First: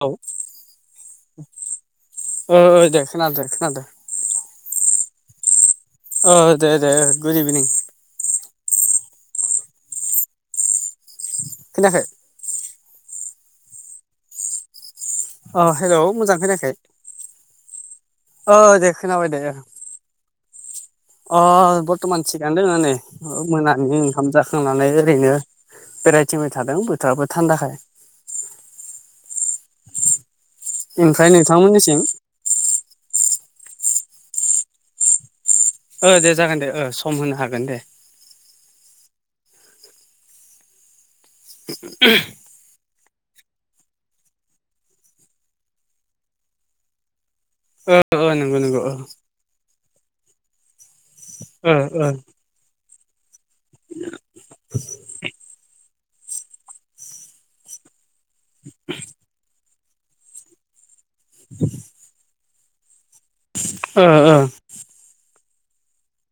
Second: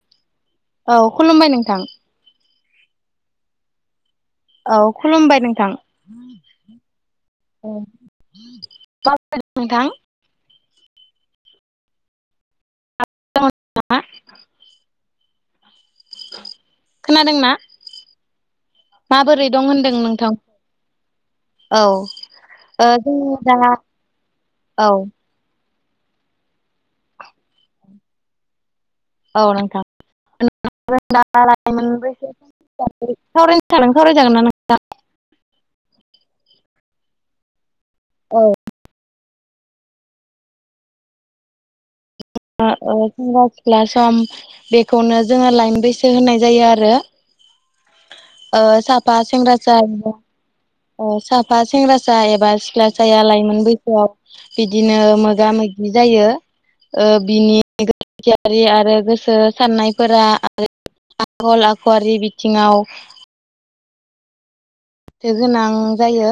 औ औ खुलुमबाय नोंथां। ओ ओ दे खोनादो खोनादो। औ खुलुमबाय नोंथां। ओ दे दे गुड इभिनिं। [unintelligible] खोनाखै? [unintelligible] ओ हेल मोजां खोनाखै खोनादोंना ओ दे खोनाबाय दे ओ दों नोंथां ओ औ बर्टमान थिगानो दङो ओ नोइ जोङो दा मोनानि ओंखाम औ जाखांनानै ओरैनो बेराइथिंबाय थादों बोथोराबो थान्दाखाय। औ नोंथां ओमफ्राय नोंथांमोननिसिम [unintelligible] सावरायनो सानदों सावराय जागोन ना नोंथां? ओ दे जागोन दे ओ सम होनो हागोन दे। औ [inaudible] आ ओ सेंग्रा सिख्ला सम बेखौनो जोङो लाइमोन बैसो होननाय जायो आरो। ओ साफा सेंग्रासा [unintelligible] ओ साफा ओ सेंग्रासा एबा सिख्लासाया लाइमोन लाइमोन बैसोआव बिदिनो मोगा मोगि जायो। ओ बिनि गोथियारि आरो गोसो साननायफोरा आखल-आखुआरि बिथिङाव ओ ओ। गोनां जायो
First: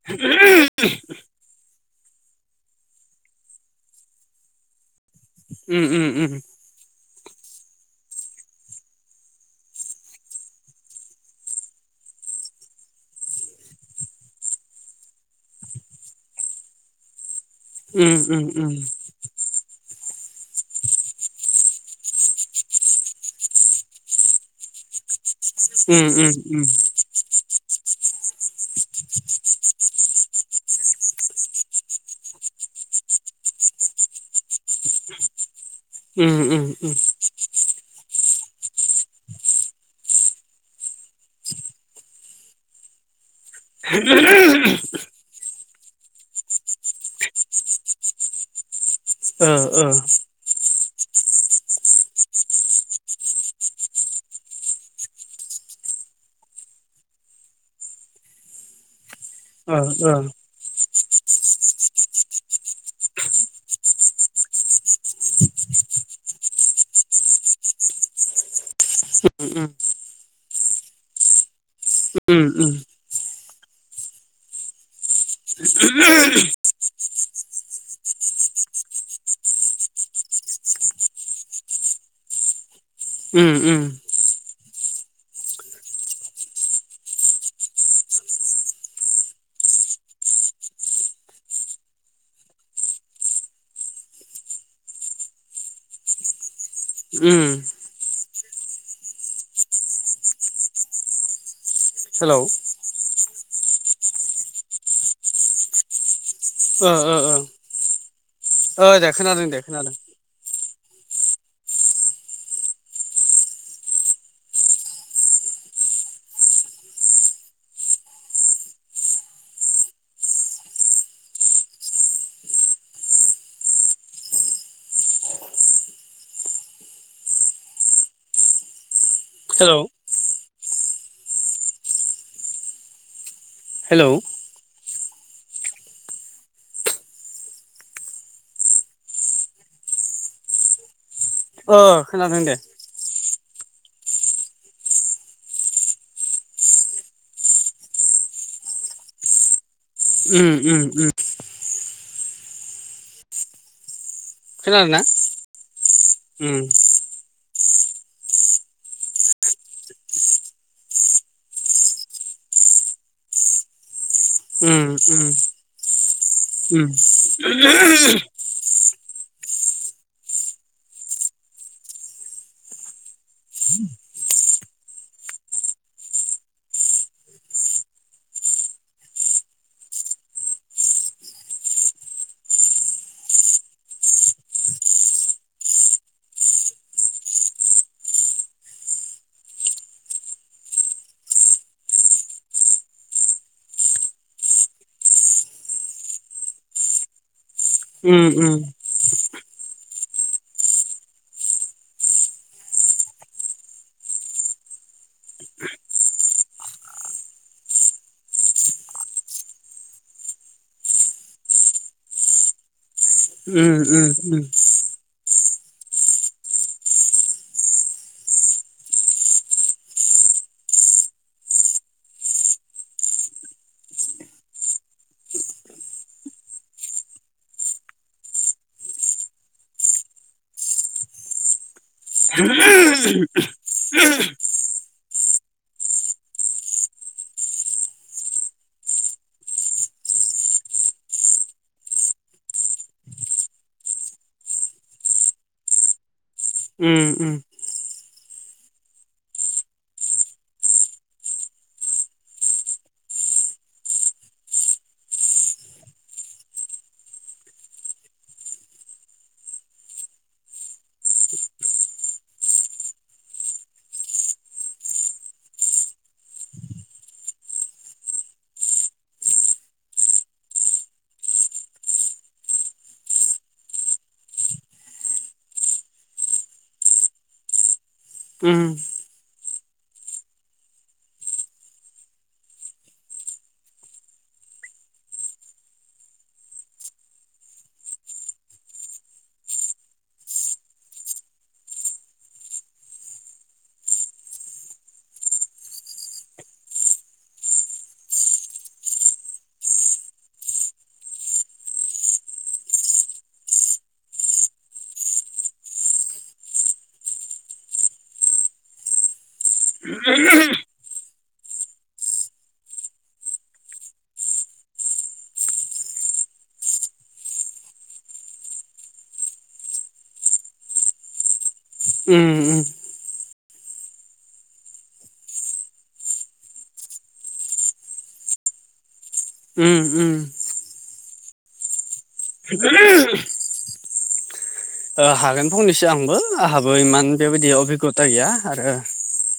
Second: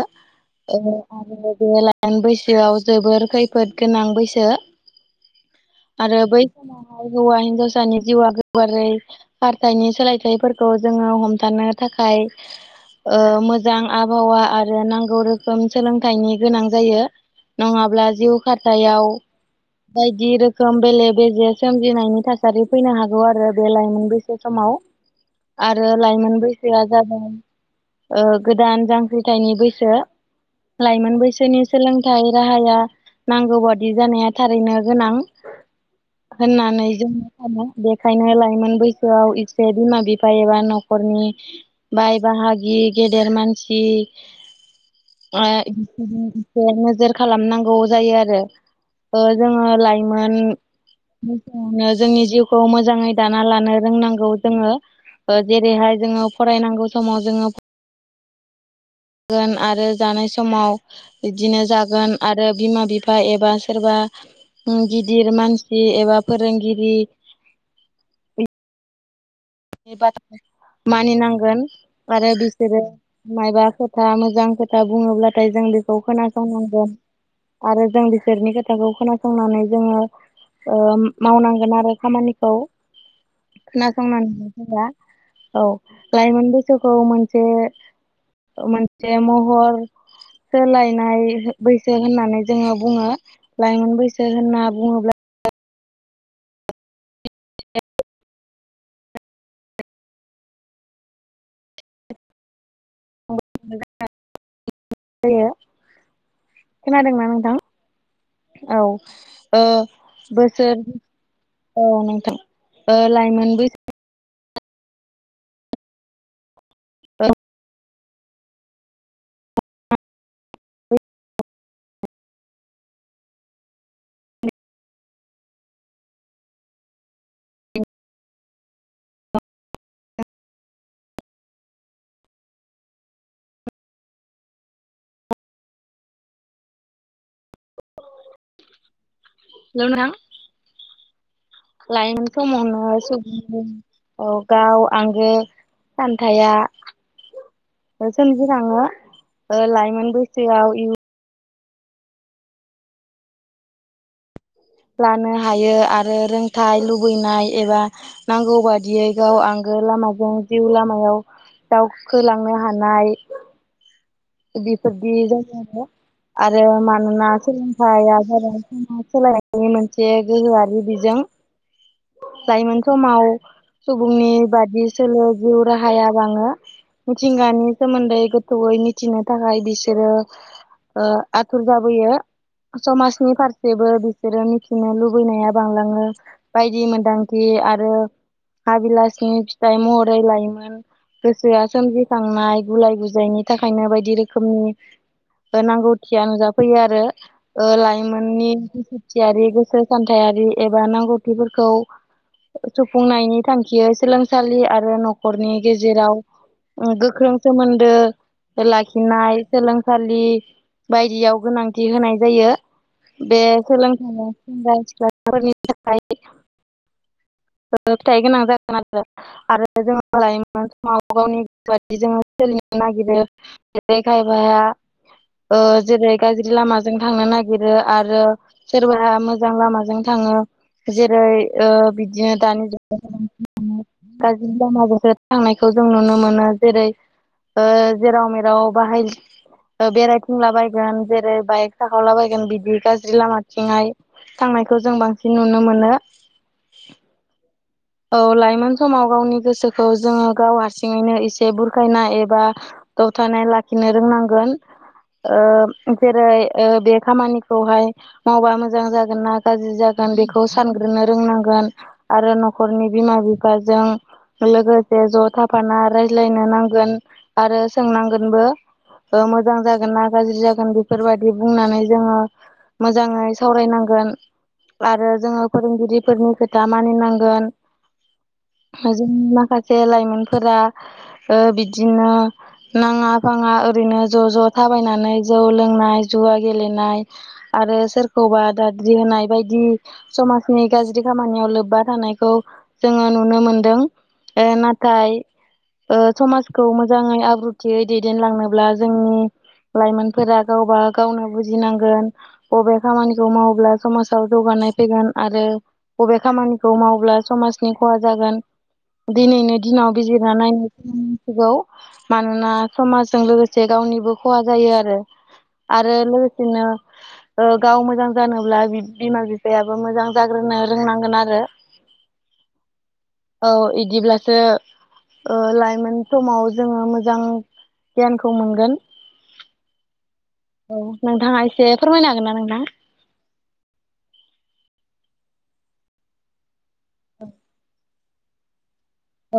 ओ उम आरो बे लाय मोन बैसोआव जोबोर खैफोद गोनां बैसो उम आरो उम बै। समावहाय होवा हिनजावसानि जिउआ गोबारै। हारथायनि सोलायथायफोरखौ जोङो हमथानो थाखाय। ओ मोजां आबहावा आरो नांगौ रोखोम सोलोंथाइनि गोनां जायो। नङाब्ला उम उम जिउ खाथायाव। बायदि रोखोम बेले-बेजे सोमजिनायनि थासारि फैनो हागौ आरो बे लाइमोनबैसो समाव। आरो उम उम लाइमोन उम बैसोआ जादों। ओ-गोदान जांख्रिथायनि बैसो। लाइमोन बैसोनि सोलोंथाइ राहाया। नांगौ बादि जानाया थारैनो गोनां उम उम होननानै उम जों। सानो बेखायनो लाइमोन बैसोआव एसे बिमा बिफा एबा न'खरनि बाय बाहागि गेदेर मानसि आ इनिखायनो एसे नोजोर खालामनांगौ जायो आरो। ओ जोङो ओ लाइमोन जोङो जोंनि जिउखौ मोजाङै दाना लानो रोंनांगौ जोङो ओ जेरैहाय जोङो फरायनांगौ समाव जोङो गोन आरो जानाय समाव इदिनो जागोन आरो बिमा बिफा एबा सोरबा उम गिदिर मानसि एबा फोरोंगिरि [inaudible] [unintelligible] मानिनांगोन आरो उम बिसोरो मायबा खोथा मोजां खोथा बुङोब्लाथाय जों बेखौ उम खोनासंनांगोन आरो जों बिसोरनि खोथाखौ खोनासंनानै जोङो ओ मावनांगोन आरो खामानिखौ उम उम खोनासंनानै [unintelligible] औ लाइमोन बैसोखौ मोनसे मोनसे महर सोलायनाय बैसो होननानै जोङो बुङो लाइमोन बैसो होनना बुङोब्ला उम। हेलौ [unintelligible] ओ ओ खोनादोंना ओ नोंथां? औ ओ दे खोनादों दे ओ खोनादों बोसोर औ नोंथां ओ लाइमोन बै औ। [unintelligible] [unintelligible] हेलौ हेलौ हेल' नोथां ओ लाइमोन खोनादों दे समावनो औ गाव आंगो सान्थाया सोमजिखाङो ओ लाइमोन उम बैसोआव उम इयुन उम। खोनादों ना लानो हायो आरो उम रोंथाय लुबैनाय एबा नांगौ बादियै गाव आंगो लामाजों जिउ लामायाव दावखोलांनो हानाय उम बेफोरदि उम जायो आरो। आरो उम मानोना उम सोलोंथाइया जादों [unintelligible] सोलायनायनि मोनसे गोहोआरि बिजों। लाइमोन समाव सुबुंनि बादि सोलो जिउ राहाया बाङो। मिथिंगानि सोमोन्दै गोथौयै मिथिनो थाखाय बिसोरो ओ आथुर जाबोयो। समाजनि फारसेबो बिसोरो मिथिनो लुबैनाया बांलाङो। बायदि मोनदांखि आरो हाबिलासनि फिथाइ महरै लायमोन गोसोआ सोमजिखांनाय गुलाय गुजायनि थाखाय ओंखायनो बायदि रोखोमनि ओ नांगौथिया नुजाफैयो आरो ओ उम लाइमोननि उम दुखुथियारि गोसो सान्थायारि एबा नांगौथिफोरखौ सुफुंनायनि थांखियै सोलोंसालि आरो न'खरनि गेजेराव ओ गोख्रों सोमोन्दो लाखिनाय सोलोंसालि बायदियाव गोनांथि होनाय जायो बे उम उम सोलोंथाइया उम सेंग्रा सिख्लाफोरनि थाखाय [unintelligible] गोनां जागोन आरो आरो जोङो लाइमोन समाव गावनि बादि जोङो सोलिनो नागिरो। [unintelligible] खायफाया ओ जेरै गाज्रि लामाजों थांनो नागिरो आरो सोरबाहा मोजां लामाजों थाङो जेरै ओ बि बिदिनो उम उम दानि [unintelligible] गाज्रि लामाजोंसो थांनायखौ जों नुनो मोनो। जेरै ओ जेराव मेराव बाहाय ओ बेरायथिंलाबायगोन जेरै बाइक साखावलाबायगोन बिदि गाज्रि लामाथिंहाय थांनायखौ जों बांसिन नुनो मोनो। उम उम। औ लाइमोन समाव गावनि गोसोखौ जोङो गाव हारसिङैनो एसे बुरखायना एबा [unintelligible] थानाय लाखिनो रोंनांगोन। ओ जेरै ओ बे खामानिखौहाय मावबा मोजां जागोन ना गाज्रि जागोन बेखौ सानग्रोनो रोंनांगोन आरो न' खरनि बिमा बिफाजों लोगोसे ज' थाफाना रायज्लायनो नांगोन आरो सोंनांगोनबो। ओ मोजां जागोन ना गाज्रि जागोन बेफोरबायदि बुंनानै जोङो मोजाङै सावरायनांगोन आरो जोङो फोरोंगिरिफोरनि खोथा मानिनांगोन। जोंनि माखासे लाइमोनफोरा ओ बिदिनो नाङा फाङा ओरैनो ज' ज' थाबायनानै जौ लोंनाय जुवा गेलेनाय आरो सोरखौबा दाद्रि होनाय बायदि समाजनि गाज्रि खामानियाव लोब्बा थानायखौ जोङो नुनो मोनदों ओ नाथाय ओ समाजखौ मोजाङै आब्रुथियै दैदेनलांनोब्ला जोंनि लाइमोनफोरा गावबा गावनो बुजिनांगोन। बबे खामानिखौ मावोब्ला समाजाव जौगानाय फैगोन आरो बबे खामानिखौ मावब्ला समाजनि खहा जागोन दिनैनो दिनाव बिजिरना नाय [unintelligible] सिगौ। मानोना समाजजों लोगोसे गावनिबो खहा जायो आरो आरो लोगोसेनो ओ गाव मोजां जानोब्ला बिब बिमा बिफायाबो मोजां जाग्रोनो रोंनांगोन आरो उम उम। औ इदिब्लासो ओ लाइमोन समाव जोङो मोजां गियानखौ मोनगोन। ओम ओम। औ नोंथाङा एसे फोरमायनो हागोन ना नोंथां। ओ हागोन फंनैसो आंबो आंहाबो इमान बेबायदि अबिगथा गैया आरो।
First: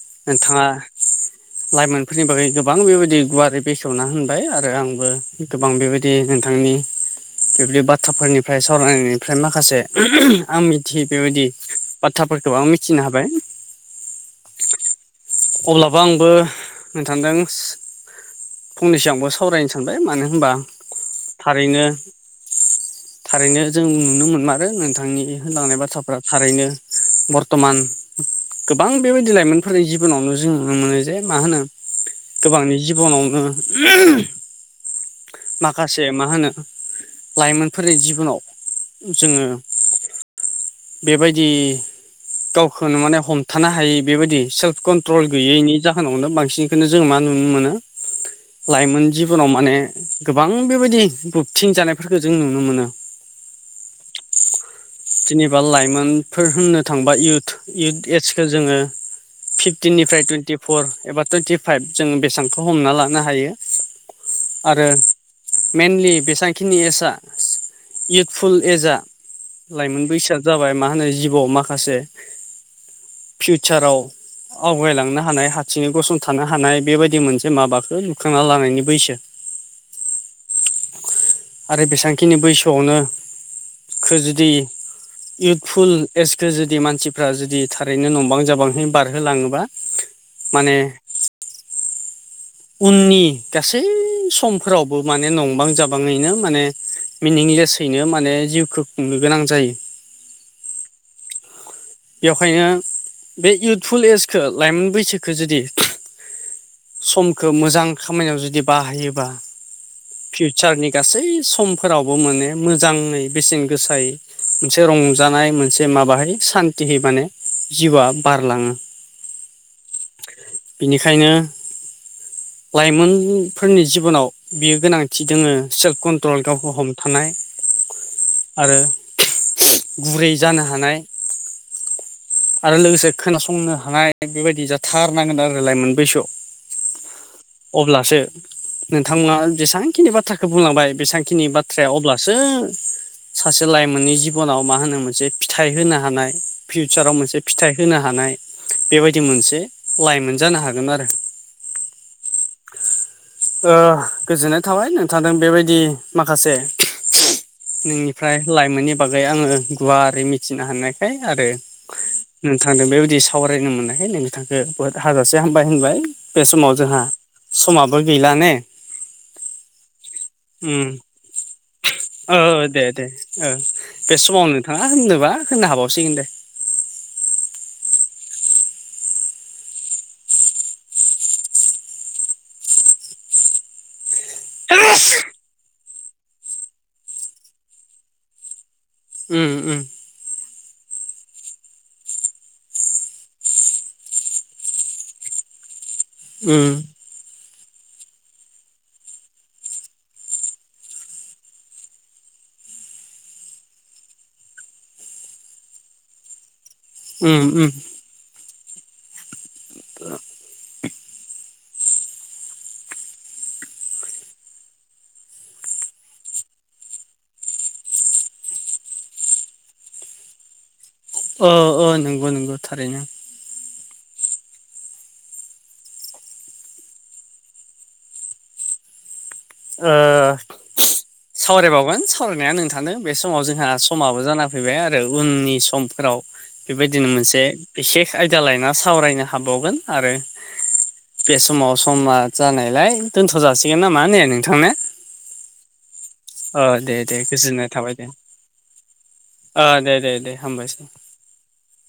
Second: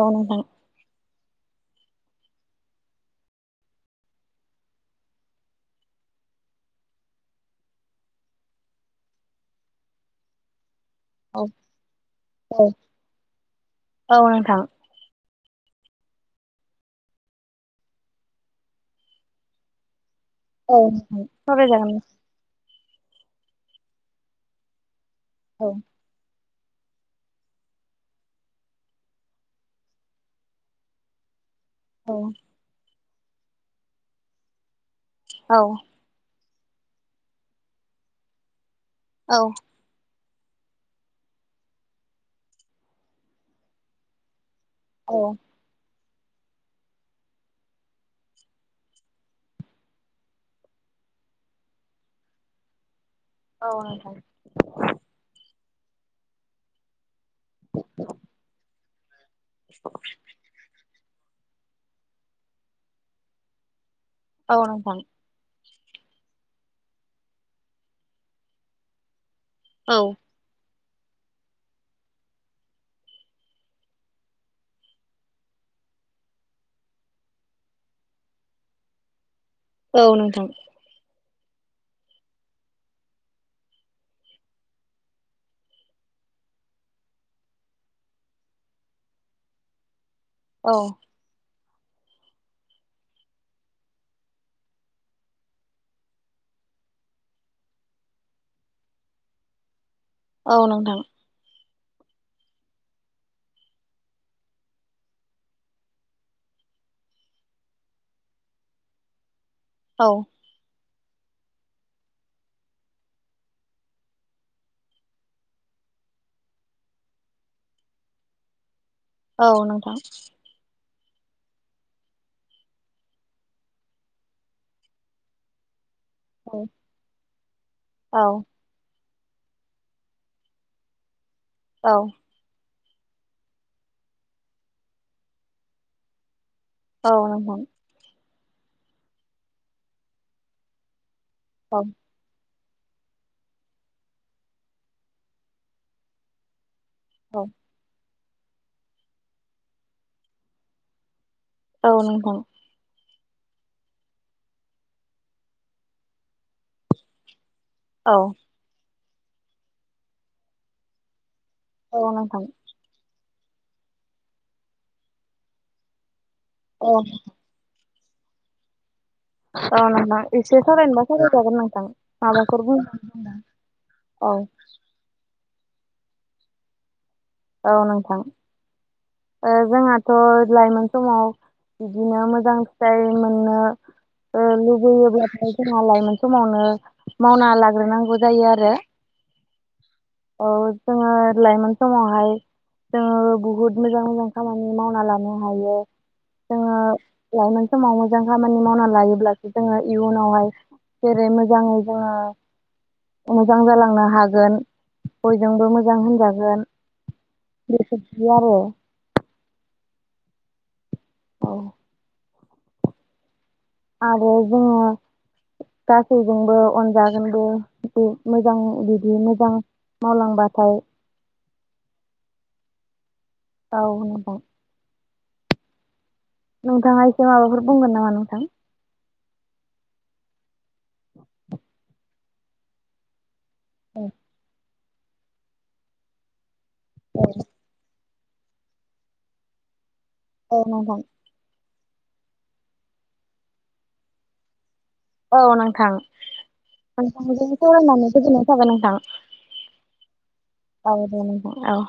औ नोंथां नोंथाङा। [inaudible] लाइमोनफोरनि बागै गोबां बेबायदि गुवारै बेखेवना होनबाय आरो आंबो गोबां बेबाय दि नोंथांनि बेबायदि बाथ्राफोरनिफ्राय सावरायनायनिफ्राय माखासे ओम ओम। आं मिथियै औ बेबायदि बाथ्राफोरखौ औ आं मिथिनो हाबाय। औ नोंथां। अब्लाबो आंबो नोंथांदोंस फंनैसो आंबो सावरायनो सानबाय मानो होमबा औ नोंथां थारैनो सावरायजागोन थारैनो जों नुनो मोनमारो नोंथांनि औ होनलांनाय बाथ्राफ्रा थारैनो बरत'मान गोबां बेबायदि लाइमोनफोरनि जि उनावनो जों नुनो मोनो जे मा होनो अ। गोबांनि जिबनावनो [unintelligible] औ माखासे मा होनो लाइमोनफोरनि जिबनाव औ जोंङो। बेबायदि गावखौनो माने हमथानो हायि बेबायदि सेल्फ। कन्ट्रल औ गैयैनि जाहोनावनो बांसिनखौनो जों मा नुनो मोनो। लाइमोन जिबनाव माने गोबां बेबायदि बबथिं जानायफोरखौ जों नुनो मोनो औ नोंथां जेनेबा लाइमोनफोर होननो थांबा इउथ एजखौ जोङो फिफटिननिफ्राय टुइन्टिफर एबा टुइन्टिफाइभ जों बेसेबांखौ हमना लानो हायो औ आरो नोंथां मइेनलि बेसेांखिनि एजआ इउथफुल एजआ औ लाइमोन बैसार जाबाय मा होनो जिबआव माखासे फिउचाराव आवगायलांनो हानाय हारसिङै गसंथानो हानाय बेबायदि मोनसे माबाखौ लुखांना लानायनि बैसो औ नोंथां आरो बेसेबांखिनि बैसोआवनो खो जुदि इउथफुल एजखौ जुदि मानसिफ्रा जुदि थारैनो नंबां जाबांहै बारहोलाङोबा माने औ उननि गासै समफोरावबो माने नंबां जाबाङैनो माने मिनिंलेसयैनो माने जिउखौ खुंनो गोनां जायो औ नोंथां बेवखायनो बे इउथफुल एजखौ लाइमोन बैसोखो जुदि समखौ मोजां खामानियाव जुदि बाहायोबा औ फिउचारनि गासै समफोरावबो माने मोजांङै बेसेन गोसायै मोनसे रंजानाय मोनसे माबाहै सान्थिहै माने जिउआ बारलाङो औ नोंथां बिनिखायनो लाइमोनफोरनि जिबनाव बियो गोनांथि दोङो सेल्फ कनट पटल औ गावखौ हमथानाय औ आरो गुबुरै जानो हानाय औ आरो लोगोसे खोनासंनो हानाय बेबायदि जाथारनांगोन आरो लाायमोन बैसोआव औ अब्लासो नोंथांमोना जेसेबांखिनि बाथ्राखौ बुंलांबाय बेसेांखिनि बाथ्राया औ अब्लासो [unintelligible] सासे लाइमोननि जिबनाव मा होनो मोनसे फिथाइ होनो हानाय फिउचाराव ज फिथाइ होनो हानाय बेबायदि मोनसे लाइमोन जानो हागोन आरो औ नोंथां ओ गोजोननाय थाबाय नोंथांदों बेबायदि माखासे औ नोंनिफ्राय लाइमोननि बागै आङो गुवारै मिथिनो हानायखाय आरो औ नोंथां नोंथांदों बेबायदि सावरायनो मोननायखाय नोंथांखौ बुहुत हाजासे हामबाय होनबाय बे समाव औ जोंहा समाबो गैला ने अ नोंथां एसे उम सावरायनोबा सावरायजागोन नोंथां ओ माबाफोर बुं औ हा होनदोंबा होन्नो हाबावसिगोन दे औ नोंथां जोंहाथ' लाइमोन समाव बिदिनो मोजां फिथाइ मोननो लुुबैयोब्लाथाय जोंहा लाइमोन समावनो मावना लाग्रोनांगौ जायो आरो उम उम औ जोङो लाइमोन समावहाय जोङो बुहुद मोजां मोजां खामानि मावना लानो हायो ओ जोङो लाइमोन समाव मोजां खामानि मावनानै लायोब्लासो जोङो इयुनावहाय जेरै मोजाङै जोङो मोजां जालांनो हागोन बयजोंबो मोजां होनजागोन उम उम [unintelligible] औ आरो जोङो गासैजोंबो अनजागोनबो बिदि मोजां बिदि मोजां मावलांबाथाय अ अ नंगौ नंगौ थारैनो। औ नोंथां नोंथाङा एसे माबाफोर बुंगोन नामा नोंथां? ओ सावरायबावगोन सावरायनाया नोंथानो बे समाव जोंहा समाबो जाना फैबाय आरो उननि समफोराव बेबायदिनो मोनसे बिसेख आयदा लायना सावरायनो हाबावगोन आरो औ नोंथां बे समाव समा जानायलाय दोनथ' जाासिगोन नामा ने नोंथां ने औ नोंथां दे दे नोंथांजों गोजोननाय थाबाय दे सावराननानै गोजोननाय थाबाय नोंथां। ओ दे दे दे हामबायसै। औ दे नोथां औ